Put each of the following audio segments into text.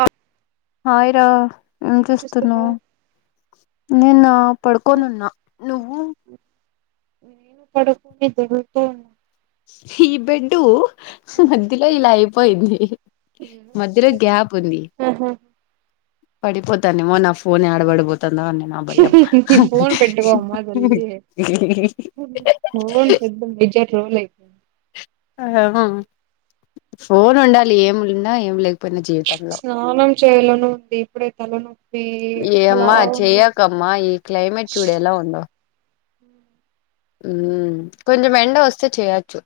ఆ హాయిరా ఏం చేస్తున్నా నేనా పడుకోనీ ఉన్నా నువ్వు నేను పడుకోని దొర్లుతూ ఉన్నా ఛీ బెడ్డు మధ్యలో ఇలా అయిపోయింది మధ్యలో గ్యాప్ ఉంది పడిపోతానేమో న్ఫ ఫోన్ ఏడబడిపోతుందా అని నా భయం ఈ ఫోన్ పెట్టుకోమ్మా ఫోను పెద్ద మేజర్ రోల్ అయిపోయిం ఫోన్ ఉండాలి ఏం ఉన్నా ఏం లేకు స్నానం చేయలోన ఉంది ఇప్పుడే తలనొప్పి హలో ఏమ్మా చెయ్యకమ్మా ఈ క్లైమేట్ చూడు హ్మ్ కొంచం ఎండ వస్తే చేయచ్చు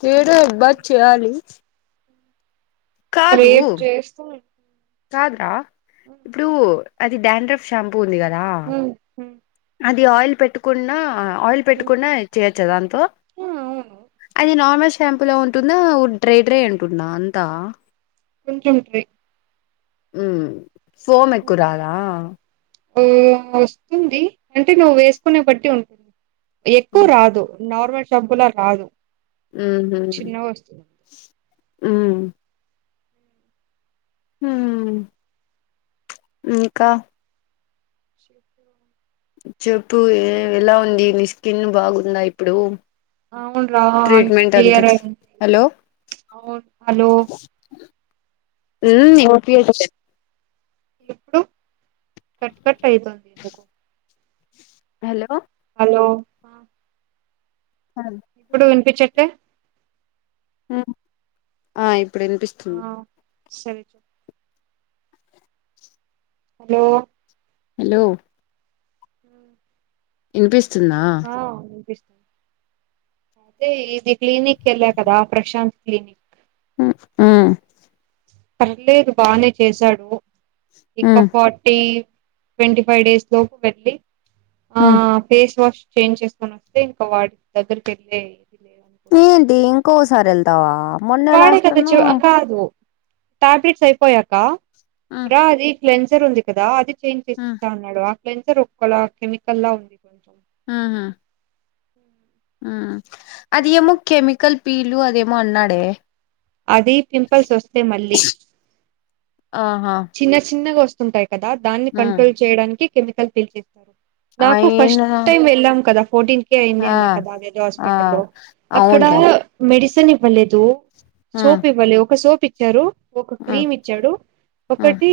కుదరదు బట్ చేయాలి కాదు రేపు చేస్తా కాదురా ఇప్పుడు అది డాండ్రఫ్ షాంపూ ఉంది కదా అది ఆయిల్ పెట్టుకున్న ఆయిల్ పెట్టుకున్న చేయోచ్చా దానితో అవును అది నార్మల్ షా షాంపూలా ఉంటుందా డ్రై డ్రై ఉంటుందా అంతా ఉంటుంది హ్మ్ ఫోమె ఎక్కువ రాదా హ్మ్ వస్తుంది అంటే నువ్వు వేసుకునే బట్టి ఉంటుంది ఎక్కువ ఉహు రాదు నార్మల్ షాంపూ లా రాదు ఊహూ చిన్నగా వస్తుంది హ్మ్ హ్మ్ ఇంకా చెప్పు ఏ ఎలా ఉంది నీ స్కిన్ బాగుందా ఇప్పుడు అవును రా అంత క్లియర్ అ హలో అవును హలో [unintelligible] ఇప్పుడు కట్ కట్ అయితుంది ఎందుకు హలో హలో ఇప్పుడు వినిపించట్లే ఆ ఇప్పుడు ఆ వినిపిస్తుంది సరే చెప్పు. హలో హలో హ వినిపిస్తుందా అదే ఇది క్లీనిక్ కి ఎల్లా కదా ప్రశాంత్ క్లినిక్ హ్మ్ పర్లేదు బానే చేశాడు ఇంకా ఉమ్ ఫార్టీ ట్వంటీ ఫైవ్ డేస్ లోపు వెళ్ళి ఆ ఫేస్ వాష్ చేంజ్ చేసుకొని వస్తే ఇంకా వాడి దగ్గరికేళ్ళి ఏంటి ఇంకోసారి వెళ్తావా మొన్నే లాస్ట్ వాడేకద చ్ అన్నావ్ కాదు టాబ్లిట్స్ అయిపోయాక మ్ రా అది క్లెన్సర్ ఉంది కదా అది చేంజ్ చేసి మ్ ఇస్తా ఉన్నాడు ఆ క్ెన్సర్ ఒక్క కెమికల్ లా ఉంది కొంచెం ఆహా మ్ అది ఏమో కెమికల్ పీలు అదేమో అన్నాడే అది పింపుల్స్ వస్తే మళ్ళీ ఆహా చిన్న చిన్నగా వస్తుంటాయి కదా దాన్ని మ్ కంట్రోల్ చేయడానికి కెమికల్ పేల్చిస్తారు నాకు ఫస్ట్ అయినా టైమ్ వెళ్ళాం కదా ఫోర్టీన్ కే ఆ అయిందన్న కదా వేరే ఆ హాస్పిటల్లో అక్కడ్ డ అవునులే మెడిసిన్ ఇవ్వలేదు మ్ సోప్ ఇవ్వలే ఒక సోప్ ఇచ్చారు ఒక మ్ క్రీమ్ ఇచ్చాడు మ్ ఒకటి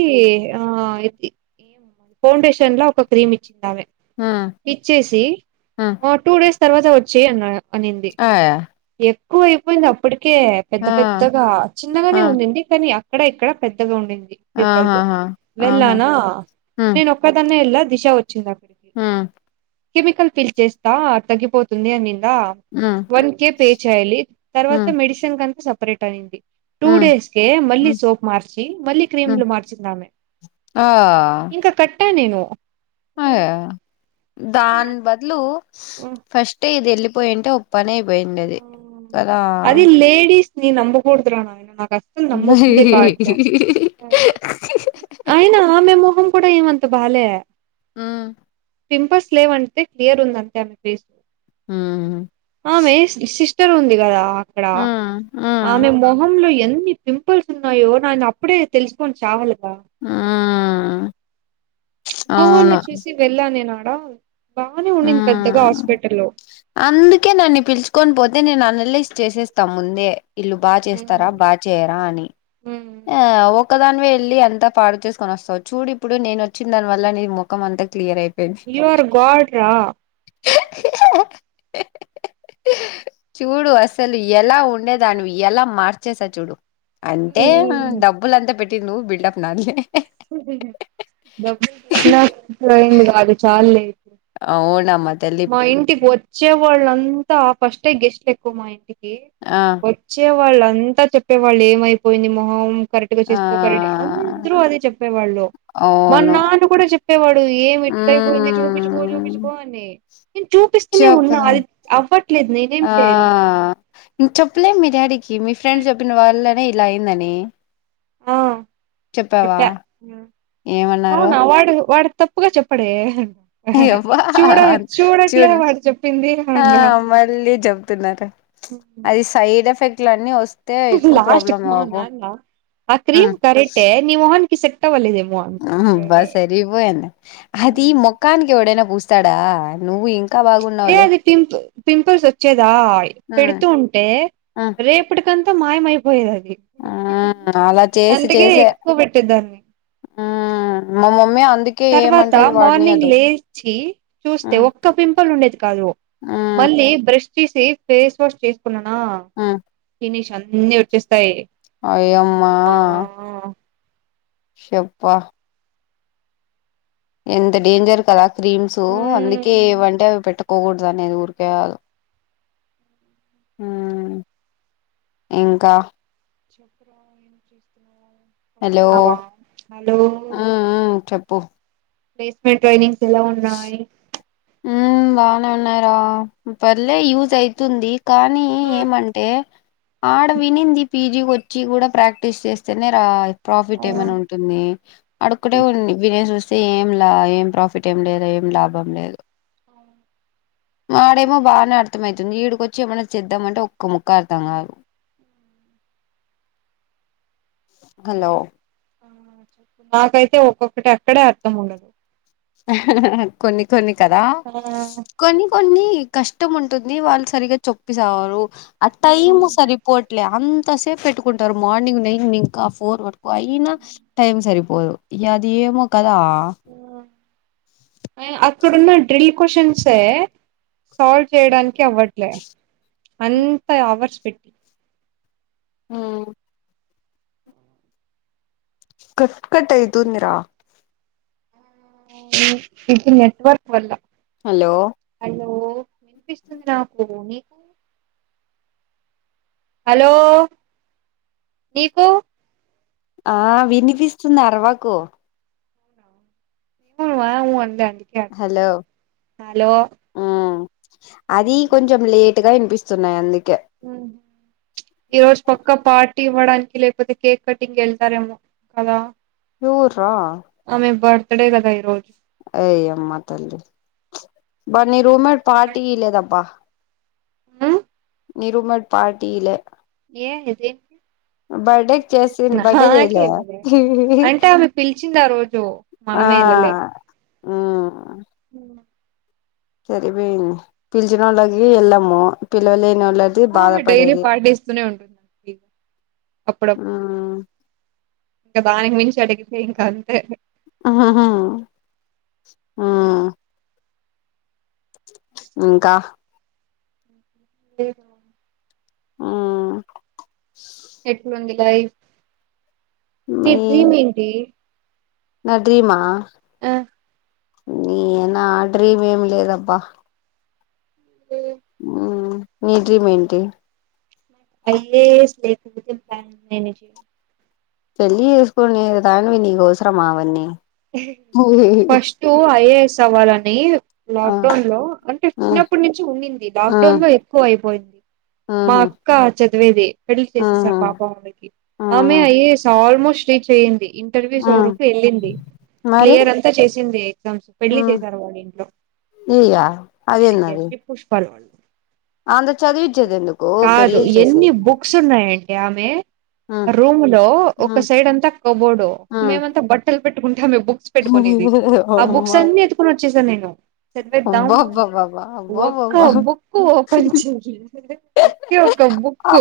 ఆ ఇ ఫౌండేషన్ ల ఒక క్రీమ్ ఇచ్చింది ఆమె ఆ ఆ టూ డేస్ తర్వాత వచ్చేయ్ అన్ అనింది ఆయా ఎక్కువైపోయింది అప్పటికే ఆ పెద్ద పెద్దగా ఆ చిన్నగానే ఉండింది కానీ అక్కడ ఇక్కడ పెద్దగా ఉండింది పింపుల్స్ ఆహాహా ఆహా వెళ్ళానా మ్ నేను ఒక్కదన్నే వెళ్ళ దిశ వచ్చింది అక్కడికి మ్ కెమికల్ ఫిల్ చేస్తా తగ్గిపోత్ తుంది అన్నిందా మ్ వన్ కే పే చేయాలి మ్ తర్వాత మెడిసిన్ కంతా సపరేట్ అనింది టూ మ్ డేస్కే మళ్ళీ మ్ సోప్ మార్చి మళ్ళీ మ్ క్రీములు మార్చిందామే ఆ ఇంకా కట్టా నేను అ దాని బదులు ఫస్ట్ ఇది వెళ్ళిపోయింటే పనైపోయిండేది కదా న్ని నమ్మకూడదురా నాయన నాక్ అస్సలు నమ్మబుద్దె మ్మ్ కావట్లే అయినా ఆమె మొహం కూడా ఏమంత్ త భాలే ఆ పింపుల్స్ లేవంటే క్లియర్ ఉందంతే ఆమె ఫేస్ ఆమె మ్ సిస్టర్ ఉంది కదా అక్కడ ఆమె మ్మ్ మొహ లో ఎన్ని పింపుల్స్ ఉన్నాయో నినప్పుడే తెలుసుకోొని చావలే ఆ గూగుల్ని చూసి వెళ్ళా నేను ఆడా ఆ అందుకే నన్ను పిలుచుకొని పోతే నేను అనలైస్ చేసేస్తా ముందే ఇల్లు బా చేస్తారా బా చేయరా అని ఆ ఓ క్కాదానివే వెళ్ళి అంత పాడు చేసుకోని వస్తావ్ చూడు ఇప్పుడు నేను వచ్చిన దాని వల్ల నీ ముఖమంత క్రియరై యూ ఆర్ గడ్ రా చూడు అసలు ఎలా ఉండేదానివి ఎలా మార్చేసా చూడు అంటే డబ్బులంతా పెట్టింది నువ్వు బిల్డప్ నాదిలే డబ్బులు అయింది కాదు చాలుళ్ళే అవునమ్మ తల్లి మా ఇంటికోచ్చే వాళ్ళంతా ఫస్ట్ే గెస్ట్ ఎక్కువ మా ఇంటికి ఆ వచ్చే వాళ్ళం తా చెప్పేవాళ్ళు ఏమైపోయింది మొహం కరెక్ట్ గా ఆ చేసుకో కరెక్ అందరూ అదే చెప్పేవాళ్ళు అవును మొన్నాడు కూడా చెప్పేవాడు ఏమి ఇట్లయిపోయింది చూపిచుకో చూపిచుకో మ్మ్ అని నేను చూపిస్త నే చెప్పు ఉన్నా అది అవ్వ ఆ ఇం చెప్పలే మీ డాడీకి మీ ఫ్రెండ్ చెప్పిన వాళ్ళనే ఇలా అయిందని ఆ చెప్పావా చెప్పా ఏమన్నారు ప్పుగా చెప్పడే యెబ్బ చూడ చూడట్లే చూడు వాడు చెప్పింది ఆ అన్నా మళ్ళీ చెపుతుందట అది సైడ్ ఎఫెక్ట్ల న్నీ వస్త లాస్ట్ కి మా నాన్న ఆ క్రీమ్ కరటే నీ మొహనికి సెట్ అవ్వలేదు ఏం ఆ బా సరిపోయింది అది మోకానికి ఎవడైనా పూస్ స్తడా నువు ఇంకా ఏ బాగున్నావులే అది పింపు పింపుల్స్ వచ్చేదా పెడుతూ ఉంటే రేపుటికంత మాయమైపోయేది అది ఆ అలా చేసి అందుకే చేసే ఎక్కువ పెట్టేదాన్ని ఆ మ మమ్మీ అ తర్వాత మార్నింగ్ లేచి చూస్తే ఒక్క పింపుల్ ఉండేది కాదు మళ్ళీ బ్రష్ చేసి ఫేస్ వాష్ చేసుకున్నానా ఫినిష్ అన్నిీ వచ్చేస్తాయి అయమ్మా ఆ షెబ్బ ఎంత డేంజర్ కదా క్రీమ్స్ అందుకే మ్ ఏవంటే అవి పెట్టక్ కోవద్దు అనేది ఊరికే కాదు మ్ ఇంకా చెప్పు రా ఏం చేస్తున్నావ్ హలో పడుకున్నావా మ్ హలో మ్ చెప్పు ప్లేస్మెంట్ ట్రైనింగ్స్ ఎలా ఉన్నాయి మ్మ్ బాగానే ఉన్నాయ్ రా పర్లే యూజ్ అయితుంది కానీ ఏమంటే ఆడ వినింది పీజీకి వచ్చి కూడా ప్రాక్టీస్ చేస్తేనే రా ఆ ప్రాఫిట్ ఏమైనా ఉంటుంది అడుక్కటే ఉండి వినేసి ఓస్ ఏం లా ఏం ప్రాఫిట్ ఏం లేదు ఏం లాభం లేదు ఆడేమో బానే అర్థమవుతుంది ఈడికొచ్చి ఏమన్నా చేద్దామంటే ఒక్క ముక్క అర్థం కాదు అ హలో నాకైతే ఒక్కొక్కటి అక్కడే అర్థం ఉండదు కొన్ని కొన్ని కదా కొన్ని కొన్ని కష్టం ఉంటుంది వాళ్ళు సరిగా చొప్పసేవారు ఆ టైం సరిపోట్లే అంత ంతసేపు పెట్టుకుంటారు మార్నింగ్ నైన్ ఇంకా ఫోర్ వరకు అయినా టైం సరి పోదు యది ఏమో కదా ఆ అక్కడున్న డ్రిల్ కొషన్స్ఏ సాల్వ్ చేయడానికి అవ్వట్లే అంతా ఆవర్స్ పెట్టి ఆ కట్ కట్టైతుందిరా ఇది నెట్వర్క్ వల్ల హలో హలో వినిపిస్తుంది నాకు నీకు హలో నీకు ఆ వినిపిస్తుంది అరవకు ఉఆవు అందాండ్ హలో ఉమ్ అది కొంచెం లేటుగా వినిపిస్ స్తున్నాయ్ అందు ఉమ్ ఈరోజు పక్క పాట్ టి ఇవ్వడానికి లేకపోతే కేక్ కటింగ్ వెళ్తారేమో కదా? ఎవుర్రా? క్కడే గదా ఈరోజు అయొమ్మా తల్లి ప్చ్ బా నీ రూమ్మేట్ పార్టీ ఈ లేదేబ్బా ఉమ్ నీ రూమ్మెడ్ పార్టీ ఈ లే ఏ ఏది బర్డేకి చేసింది బర్డే నాకే చేయలే కదా అంటే ఆమె పిల్చి ఆ ఊ సరిపేయింది పిలిచిన వాళ్ళకి వెళ్ళము పిలవలేని నోళ్ళకి ఆమె డైలీ బాధపడేది పార్టీ ఇస్తూనే ఉంటుంది నాకు అప్పుడప్పుడు ఆ ఇంకా దానికి మించి అడిగితే ఇంకా అంతే ఆహా ఆ ఇంకా? లేదు ఆ ఎట్లుంది గాయ్ నీ మీ డ్రీమ్ ఏంటి? నా డ్రీమా? అ నీ నా డ్రీమ్ ఏం లేదబ్బా మ్మ్ నీ డ్రీమ్ ఏంటి? ఐఏఎస్, లేకపోతే బ్యాంక్ ట్రైని కి పెళ్లి చేసుకునే దానివి నీకు అవసరమా అవన్నీ ఫస్టు ఐఏఎస్ అవ్వాలని ఆ లాక్ డౌన్ లో అంటే ఆ చిన్నప్పటి నుంచి ఉనింది ఆ లాక్ డౌన్ లో ఎక్కువ అయిపోయింది మా ఆహా అక్క చదివేది పెళ్లి చేసేసార్ ఆహా పాపం ఆమెకి ఆమె ఆహా ఐఏఎస్ ఆల్మోస్ట్ రీచ్ చేయండి ఇంటర్వ్యూస్ ఆ వరకు ఎళ్ళింది మరి క్లియర్ అంతా చేసింది ఎగ్జామ్సు పెళ్లి ఉమ్ చేసారు వాళ్ళు ఇంట్లో ఇగ అదేందది ఎన్ని పుష్పాలు అంత చదివచ్చేది ఎందుకు పెళ్లిళ్లు చేసేది అయితే ఆమె ఉమ్ రూమ్ లో ఒక ఉమ్ సైడ్ అంతా కబోర్డు ఉమ్ మేమంతా బట్టలు పెట్ ఆమె బుక్స్ పెట్టుకునేది ఆ బుక్స్ అమ్మా అన్నీ ఎత్తుకొని వచ్చేసా నేను చద్వేద్దాం అని అబ్బబ్బబ్బబ్బా ఒక్క అబ్బబ్బబ్బా బుక్ ఓపెన్ చేయలే ఒకే ఒక్క బుక్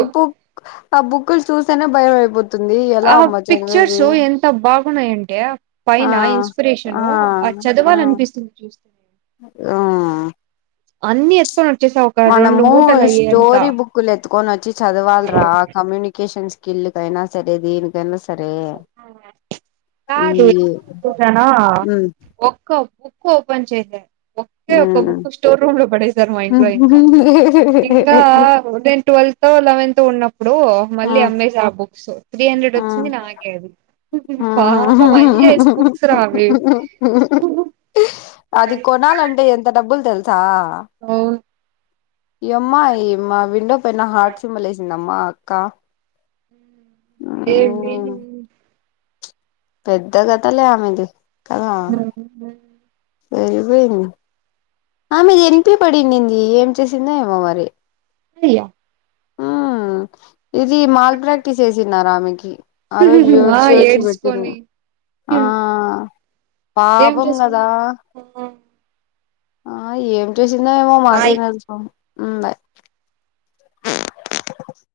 ఆ బుక్కులు చూస్తేనే భయం అయిపోతుంది ఎలా ఆ అమ్మ పిక్చర్స్ చదివేది ఎంత బాగున్నాయంటే ఆ పైన ఆ ఇన్స్పిరేషను ఆ చదవాలనిపిస్తుంది చూస్తే ఆ అన్నీ ఎత్ మనము స్టోరీ బుక్కులు ఎత్కొని వచ్చి చదవాల్ రా కమ్యూనికేషన్స్ కిల్లుకైనా సరే దీనికైనా స్ ఈ కాదు ఉంటానో ఉమ్ ఒక్క ఓపెన్ చేసార్ ఒకే ఒక ఉమ్ బుక్ స్టోర్ రూమ్ లో పడేసారు మా ఆ ఇంట్లో ఇంకా ఇంకా నేను ట్వెల్త్ లెవెన్త్ ఉన్నప్ ఇప్పుడు మళ్లీ అమ్మేశా ఆ బుక్స్ త్రీ హండ్రెడ్ ఆ వచ్చింది నాక్ ఆ పాపం ఐఏఎస్ బుక్స్ రా అవి [unintelligible] అది కొనాలంటే ఎంత డబ్బులు తెలుసా ఉ యమ్మయి మా విండో పైన హార్ట్ సిమ్బలేేసిందమ్మా అక్క ఉమ్ ఏమేసింది పెద్ద కథలే ఆమెది కదా ఉహు సరిపోయింది ఆమె ఎంపీపడినిది ఏం చేసిందో ఏమో మరి అయ్యా ఆ ఇది మాల్ ప్రాక్టీస్ చేసినారా ఆమెకి ఆ రోజు ఆ ఏడ్చి ఏడ్చి పెట్టింది ఏడ్చుకొని ఆ ఏం పాపం చేసుకున్నా కాదా ఆ ఏం చూసిందో ఏమో మాకేం తెలుసు ఉ బాయ్